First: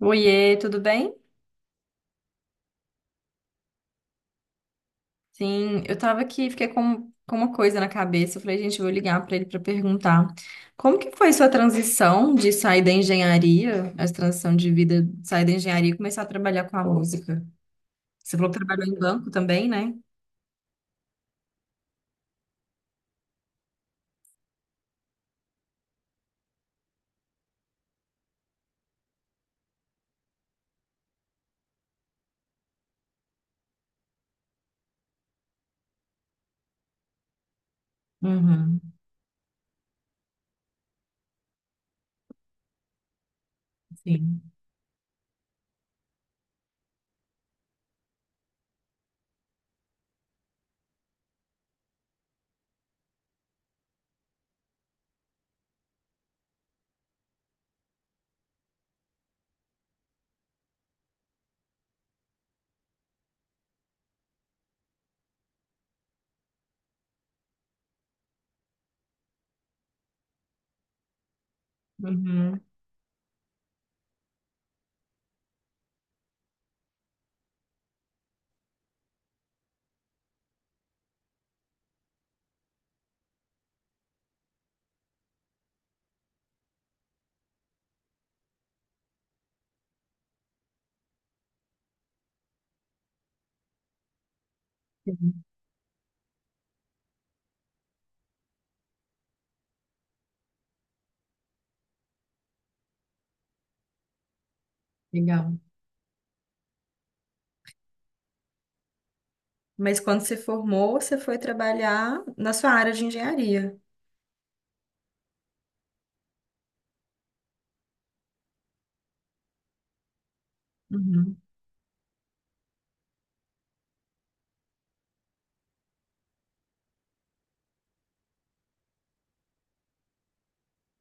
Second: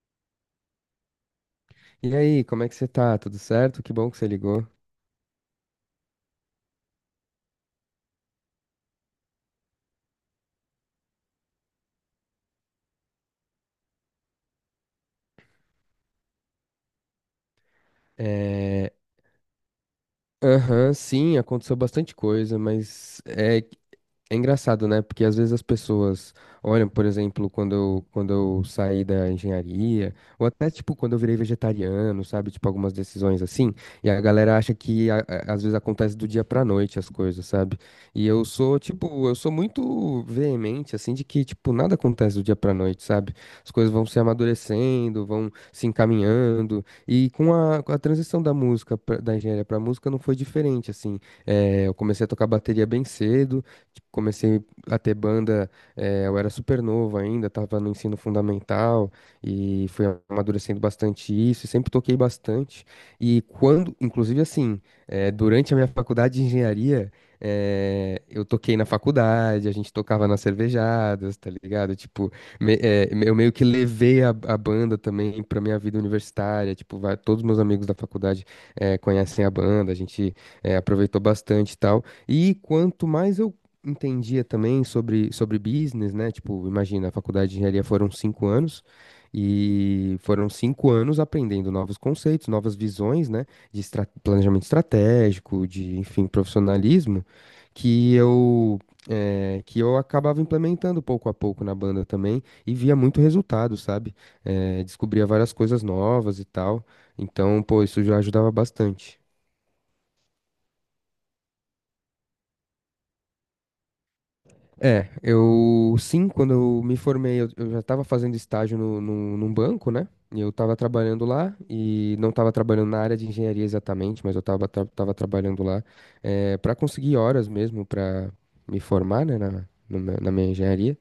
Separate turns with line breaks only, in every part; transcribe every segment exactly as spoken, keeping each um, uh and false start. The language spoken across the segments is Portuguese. Oiê, tudo bem?
E aí, como é que você tá? Tudo certo? Que bom que você ligou.
Sim, eu tava aqui, fiquei com, com uma coisa na cabeça. Eu falei, gente, eu vou ligar pra ele pra perguntar. Como que foi sua transição de sair da engenharia, a transição de vida, de sair da engenharia e começar a trabalhar com a música? Você falou que trabalhou
É.
em banco também, né?
Aham, sim, aconteceu bastante coisa, mas é. É engraçado, né? Porque às vezes as pessoas olham, por exemplo, quando eu, quando eu saí da engenharia, ou até tipo quando eu virei vegetariano, sabe? Tipo algumas decisões assim, e a galera acha que a- a- às vezes acontece do dia pra noite as coisas, sabe? E eu sou,
Uhum,
tipo, eu sou muito veemente, assim, de que, tipo, nada acontece do dia pra noite, sabe? As coisas vão se
sim.
amadurecendo, vão se encaminhando, e com a, com a, transição da música, pra- da engenharia pra música, não foi diferente, assim. Eh, eu comecei a tocar bateria bem cedo. Tipo, comecei a ter banda, eh, eu era super novo ainda, tava no ensino fundamental e fui amadurecendo bastante isso, sempre toquei bastante. E quando, inclusive assim, eh, durante a minha faculdade de engenharia, eh, eu toquei na faculdade, a gente tocava nas cervejadas, tá ligado? Tipo,
Uhum,
me- eh, eu meio que levei a, a, banda também pra minha vida universitária, tipo, vai- todos meus amigos da faculdade eh, conhecem a banda, a gente eh, aproveitou bastante e tal. E quanto mais eu entendia também sobre, sobre business, né? Tipo, imagina, a faculdade de engenharia foram cinco anos e foram cinco anos aprendendo novos conceitos, novas visões, né? De estra- planejamento
sim.
estratégico, de, enfim, profissionalismo, que eu, eh, que eu acabava implementando pouco a pouco na banda também e via muito resultado, sabe? Eh, descobria várias
Legal.
coisas novas e tal. Então, pô, isso já ajudava bastante.
Mas quando você formou, você foi trabalhar na sua área de engenharia.
É, eu sim, quando eu me formei, eu, eu já estava fazendo estágio no, no- num banco, né? E eu estava trabalhando
Uhum,
lá e não estava trabalhando na área de engenharia exatamente, mas eu estava tra tava trabalhando lá para conseguir horas mesmo para me formar, né, na, no meu- na minha engenharia.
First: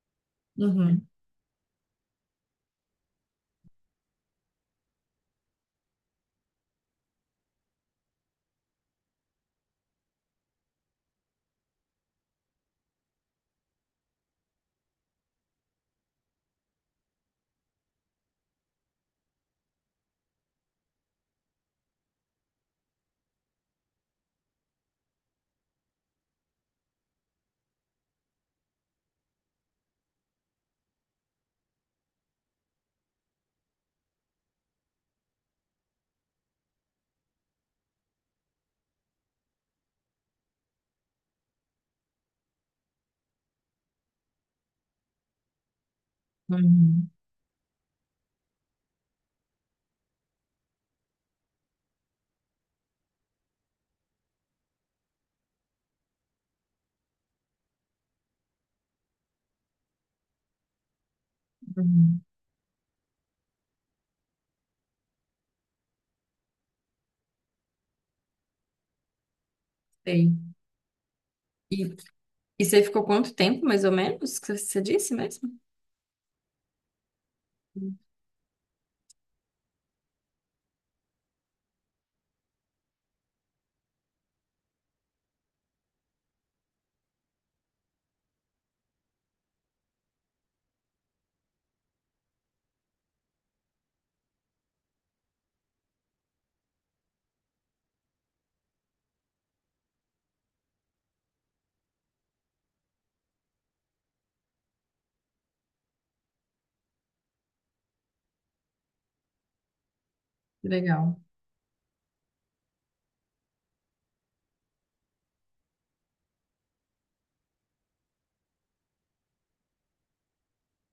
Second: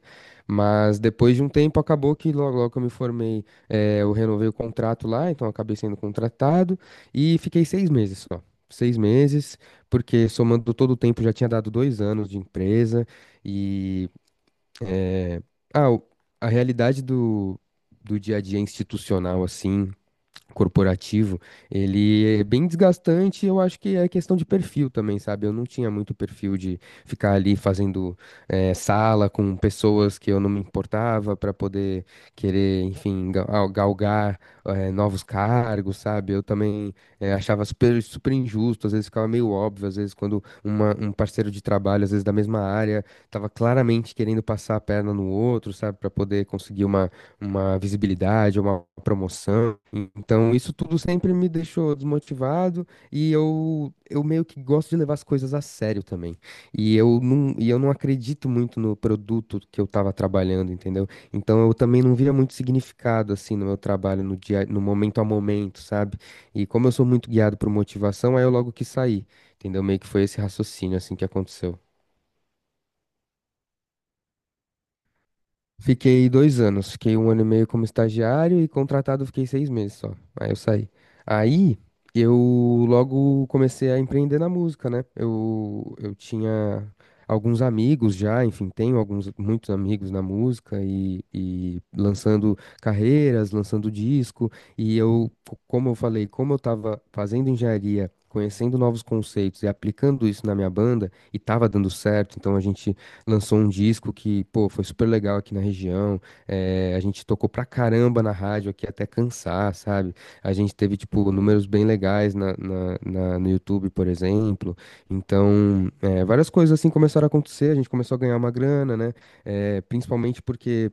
Mas
uhum,
depois de um tempo acabou que logo, logo que eu me formei, eh, eu renovei o contrato lá, então eu acabei sendo contratado e fiquei seis meses só. Seis meses, porque somando todo o tempo já tinha dado dois anos de empresa. E ah, o- a realidade do, do, dia a dia institucional, assim, corporativo, ele é bem desgastante, eu acho que é questão de perfil também, sabe? Eu não tinha muito perfil de ficar ali fazendo eh, sala com pessoas que eu não me importava para poder querer, enfim, ga- ah, galgar eh, novos cargos, sabe? Eu também eh, achava super, super injusto, às vezes ficava meio óbvio, às vezes quando uma- um parceiro de trabalho, às vezes da mesma área, estava claramente querendo passar a perna no outro, sabe? Para poder conseguir
uhum,
uma, uma, visibilidade, uma promoção. Então, isso tudo sempre me deixou desmotivado e eu, eu meio que gosto de levar as coisas a sério também. E eu não, e eu não acredito muito no produto que eu estava trabalhando, entendeu? Então, eu também não
uhum.
via muito significado assim no meu trabalho, no dia, no momento a momento, sabe? E como eu sou muito guiado por motivação, aí eu logo quis sair, entendeu? Meio que foi
Sei.
esse raciocínio assim que aconteceu.
E, E você ficou quanto tempo, mais ou menos, que você disse mesmo?
Fiquei dois anos, fiquei um ano e meio como estagiário e contratado fiquei seis meses só. Aí eu saí. Aí eu logo comecei a empreender na música, né? Eu, eu tinha alguns amigos já, enfim, tenho alguns, muitos amigos na música e, e lançando carreiras, lançando disco. E eu, co- como eu falei, como eu tava fazendo engenharia. Conhecendo novos conceitos e aplicando isso na minha banda, e tava dando certo, então a gente lançou um disco que, pô, foi super legal aqui na região. eh, a gente tocou pra caramba na rádio aqui até cansar, sabe? A gente teve,
Legal.
tipo, números bem legais na, na- na- no YouTube, por exemplo. Então, eh, várias coisas assim começaram a acontecer, a gente começou a ganhar uma grana, né? Eh, principalmente porque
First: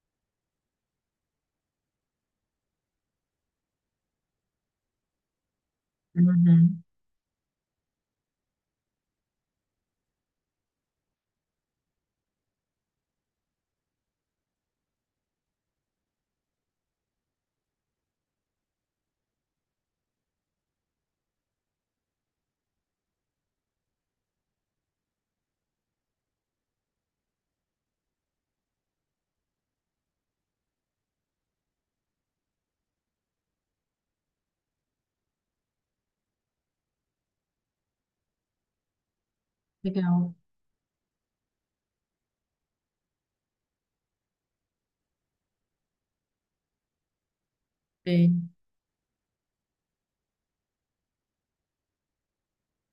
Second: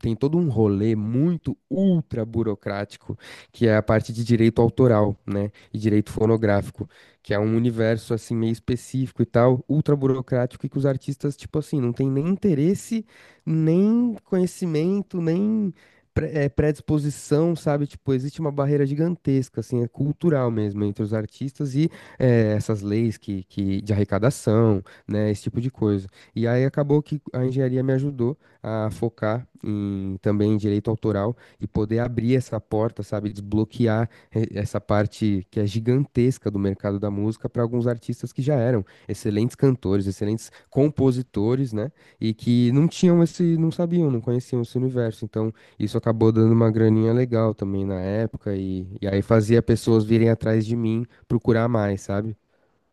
tem todo um rolê muito ultra burocrático, que é a parte de direito autoral, né? E direito
Uhum.
fonográfico, que é um universo assim meio específico e tal, ultra burocrático e que os artistas, tipo assim, não tem nem interesse, nem conhecimento, nem pre- eh, predisposição, sabe? Tipo, existe uma barreira gigantesca, assim, é cultural mesmo entre os artistas e eh, essas leis que, que de arrecadação, né? Esse tipo de coisa. E aí acabou que a engenharia me ajudou a focar em também direito autoral e poder abrir essa porta, sabe, desbloquear eh, essa parte que é gigantesca do mercado da música para alguns artistas que já eram excelentes cantores,
Legal.
excelentes compositores, né, e que não tinham esse, não sabiam, não conheciam esse universo. Então, isso acabou dando uma graninha legal também na
Sei.
época e, e aí fazia pessoas virem atrás de mim procurar mais, sabe?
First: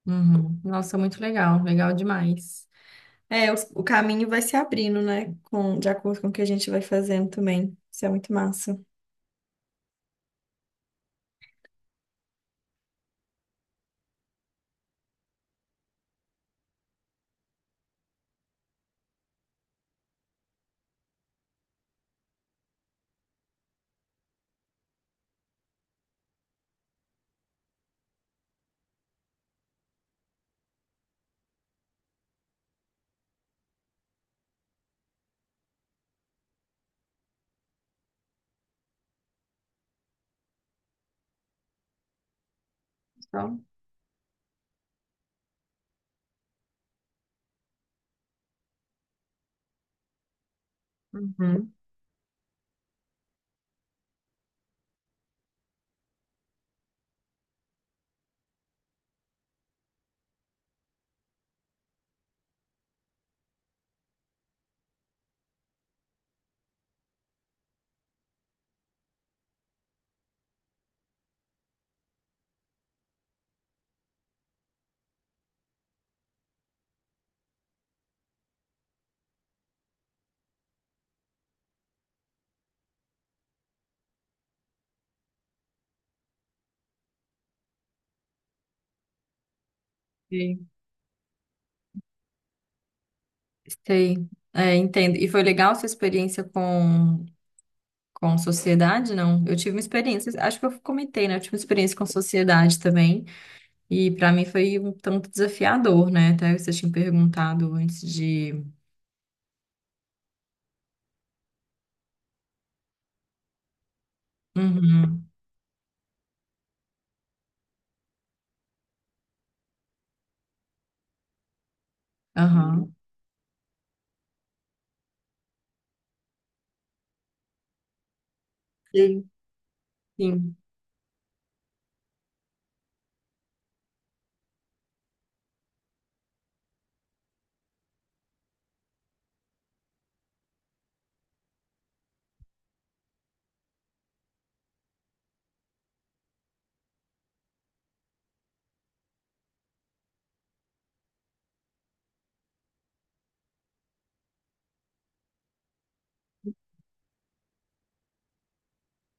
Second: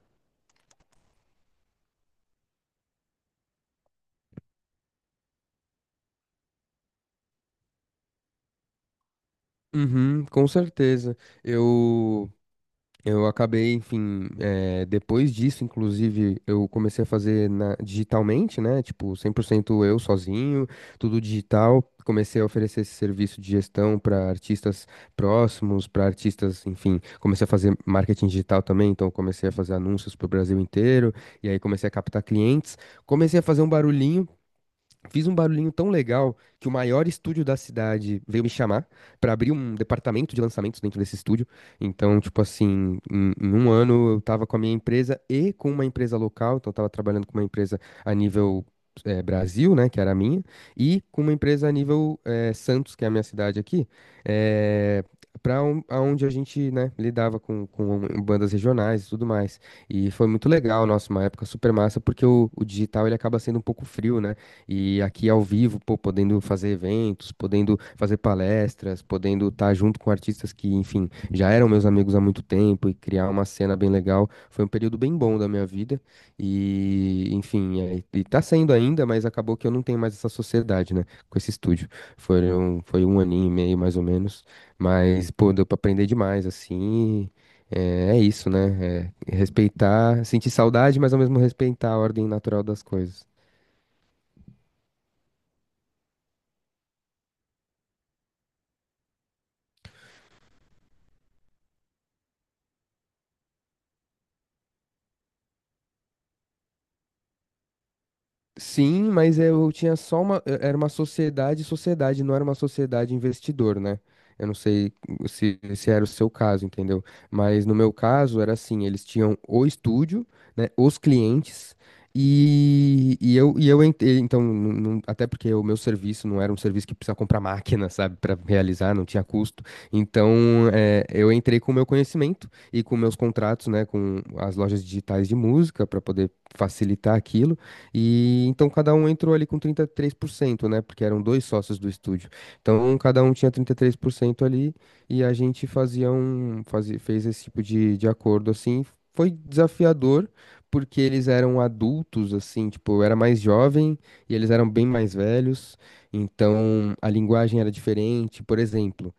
Uhum. Nossa, muito legal. Legal demais. É, o, o caminho vai se abrindo, né? Com, de acordo com o que a gente vai fazendo também. Isso é muito massa.
Uhum, com certeza. Eu Eu acabei, enfim, eh, depois disso, inclusive, eu comecei a fazer na- digitalmente, né? Tipo, cem por cento eu sozinho, tudo digital. Comecei a oferecer esse serviço de gestão para artistas próximos, para artistas, enfim. Comecei a fazer marketing digital também, então comecei a fazer anúncios para o Brasil inteiro. E aí comecei a captar clientes. Comecei a fazer um barulhinho. Fiz um barulhinho tão legal que o maior estúdio da cidade veio me chamar pra abrir um departamento de lançamentos dentro desse estúdio. Então, tipo assim, em, em,
Então,
um ano eu tava com a minha empresa e com uma empresa local, então eu tava trabalhando com uma empresa a nível eh, Brasil, né, que era a minha, e com uma empresa a
uhum.
nível eh, Santos, que é a minha cidade aqui, eh, para onde a gente, né, lidava com, com, bandas regionais e tudo mais. E foi muito legal, nossa, uma época super massa, porque o, o digital ele acaba sendo um pouco frio, né? E aqui ao vivo, pô, podendo fazer eventos, podendo fazer palestras, podendo estar junto com artistas que, enfim, já eram meus amigos há muito tempo e criar uma cena bem legal. Foi um período bem bom da minha vida. E, enfim, é, e tá sendo ainda, mas acabou que eu não tenho mais essa sociedade, né, com esse estúdio. Foi um, foi um aninho e meio, mais ou menos. Mas, pô, deu pra aprender demais, assim. É, é isso, né? É respeitar, sentir
Sei.
saudade, mas ao mesmo respeitar a ordem natural das coisas.
Sei. É, entendo. E foi legal a sua experiência com, com sociedade, não? Eu tive uma experiência, acho que eu comentei, né? Eu tive uma experiência com sociedade também. E para mim foi um tanto desafiador, né? Até você tinha perguntado antes de.
Sim, mas eu tinha só uma. eu- Era uma sociedade, sociedade, não era uma sociedade investidor, né? Eu não sei
Uhum,
se, se era o seu caso, entendeu? Mas no meu caso era assim: eles tinham o estúdio, né? Os clientes.
aham.
E, e eu, e eu entrei, então, não- não- até porque o meu serviço não era um serviço que precisa comprar máquina, sabe, para realizar, não tinha
Sim,
custo. Então,
sim.
eh, eu entrei com o meu conhecimento e com meus contratos, né, com as lojas digitais de música, para poder facilitar aquilo. E então cada um entrou ali com trinta e três por cento, né? Porque eram dois sócios do estúdio. Então cada um tinha trinta e três por cento ali e a gente fazia um, fazia, fez esse tipo de, de acordo assim. Foi desafiador porque eles eram adultos, assim, tipo, eu era mais jovem e eles eram bem mais velhos, então a linguagem era diferente. Por exemplo,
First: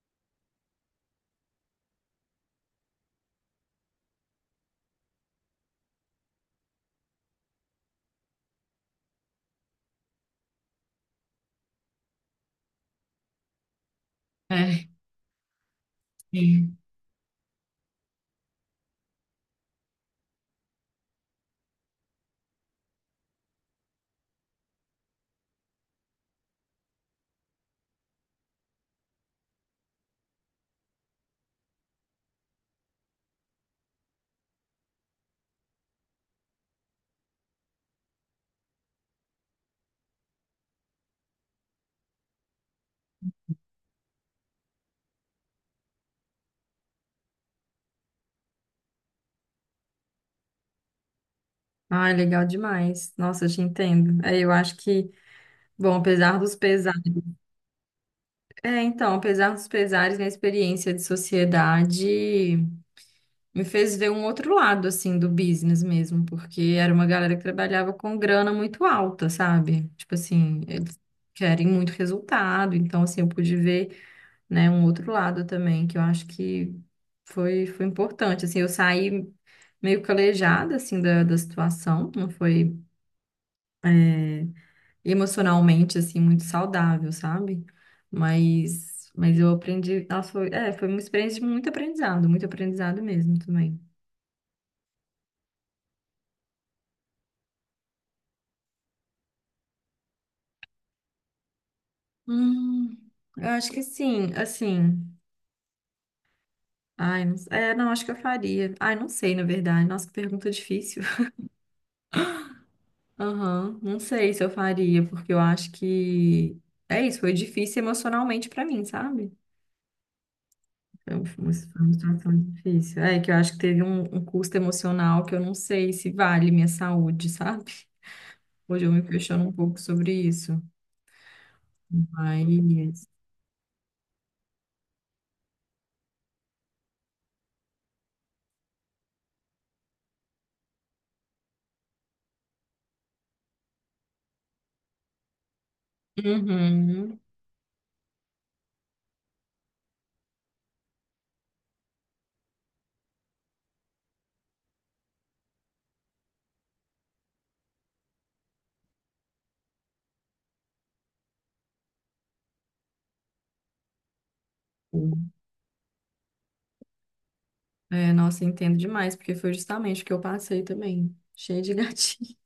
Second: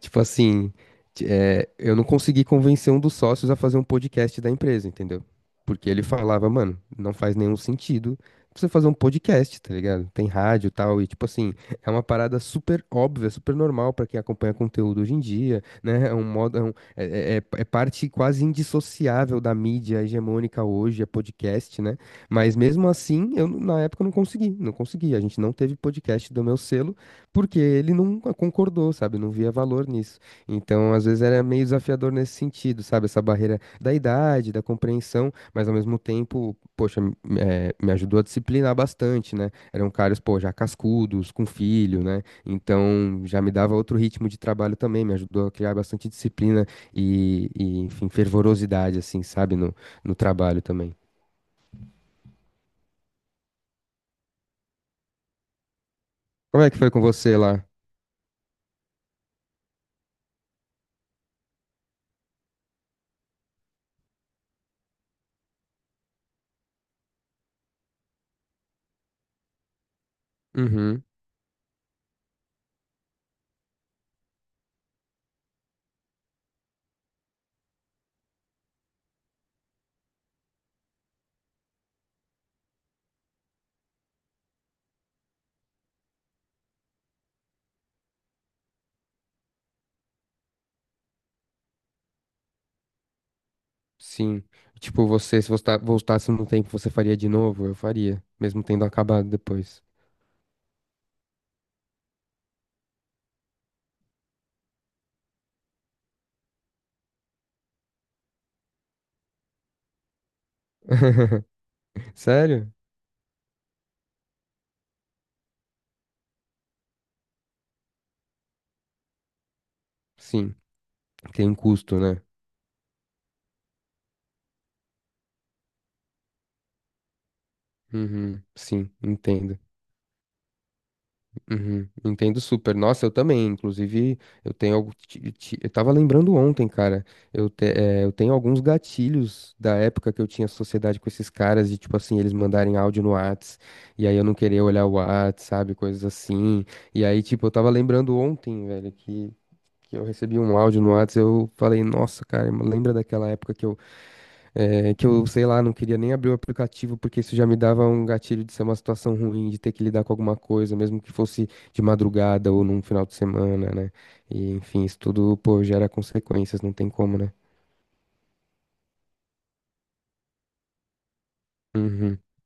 tipo assim, t- é, eu não consegui convencer um dos sócios a fazer um podcast da empresa, entendeu? Porque ele falava, mano, não faz nenhum sentido você fazer um podcast, tá ligado? Tem rádio e tal, e tipo assim, é uma parada super óbvia, super normal pra quem acompanha
É,
conteúdo hoje em dia, né? É um modo, é, um-
sim.
é- é- é é parte quase indissociável da mídia hegemônica hoje, é podcast, né? Mas mesmo assim, eu n- na época eu não consegui, não consegui. A gente não teve podcast do meu selo. Porque ele não concordou, sabe? Não via valor nisso. Então, às vezes era meio desafiador nesse sentido, sabe? Essa barreira da idade, da compreensão, mas ao mesmo tempo, poxa, m- eh, me ajudou a disciplinar bastante, né? Eram caras, pô, já cascudos, com filho, né? Então, já me dava outro ritmo de trabalho também, me ajudou a criar bastante disciplina e, e, enfim, fervorosidade, assim, sabe? No, no trabalho também.
Ah, legal demais. Nossa, eu te entendo. É, eu acho que, bom, apesar dos
Como é que foi com
pesares.
você lá?
É, então, apesar dos pesares, minha experiência de sociedade me fez ver um outro lado, assim, do business mesmo, porque era uma galera que trabalhava com grana muito alta, sabe? Tipo assim, eles
Uhum.
querem muito resultado, então, assim, eu pude ver. Né? Um outro lado também, que eu acho que foi, foi importante, assim, eu saí meio calejada, assim, da, da situação, não foi emocionalmente, assim, muito saudável, sabe? Mas, mas eu aprendi, nossa, foi, é, foi uma experiência de muito aprendizado, muito aprendizado mesmo também.
Sim. Tipo, você, se você tá- voltasse no tempo, você faria de novo? Eu faria, mesmo tendo acabado depois.
Hum, eu acho que sim, assim, ai, não, é, não, acho que eu faria, ai, não sei, na verdade, nossa, que pergunta difícil.
Sério?
Aham, não sei se eu faria, porque eu acho que é isso, foi difícil emocionalmente pra mim, sabe?
Sim.
Foi um- foi
Tem
uma
um custo, né?
situação difícil. É que eu acho que teve um, um custo emocional que eu não sei se vale minha saúde, sabe?
Uhum,
Hoje
sim,
eu me questiono um
entendo.
pouco sobre isso.
Uhum, entendo super. Nossa,
Mas.
eu também. Inclusive, eu tenho algo. ti- ti- Eu tava lembrando ontem, cara. Eu, te- eh, eu tenho alguns gatilhos da época que eu tinha sociedade com esses caras, de tipo assim, eles mandarem áudio no Whats, e aí eu não querer olhar o Whats, sabe? Coisas assim. E
Uhum.
aí, tipo, eu tava lembrando ontem, velho, que. que eu recebi um áudio no Whats, eu falei, nossa, cara, lembra daquela época que eu, eh, que eu, sei lá, não queria nem abrir o aplicativo, porque isso já me dava um gatilho de ser uma situação ruim, de ter que lidar com alguma coisa, mesmo que fosse de madrugada ou num final de semana, né? E, enfim, isso tudo, pô, gera consequências, não tem como, né?
É, nossa, eu entendo demais, porque foi justamente o que eu passei também. Cheio de
Uhum.
gatinho.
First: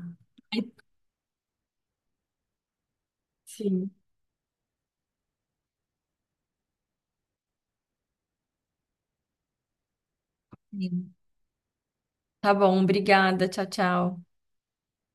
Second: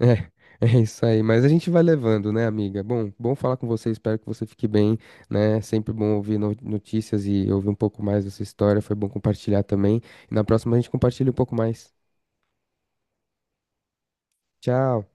É, é isso aí. Mas a gente vai levando, né, amiga? Bom, bom falar com
Sim.
você. Espero que você fique bem, né? Sempre bom ouvir no- notícias e ouvir um pouco mais dessa história. Foi bom compartilhar também. E na próxima a gente
Sim.
compartilha um pouco mais.
Tá bom, obrigada. Tchau, tchau.
Tchau.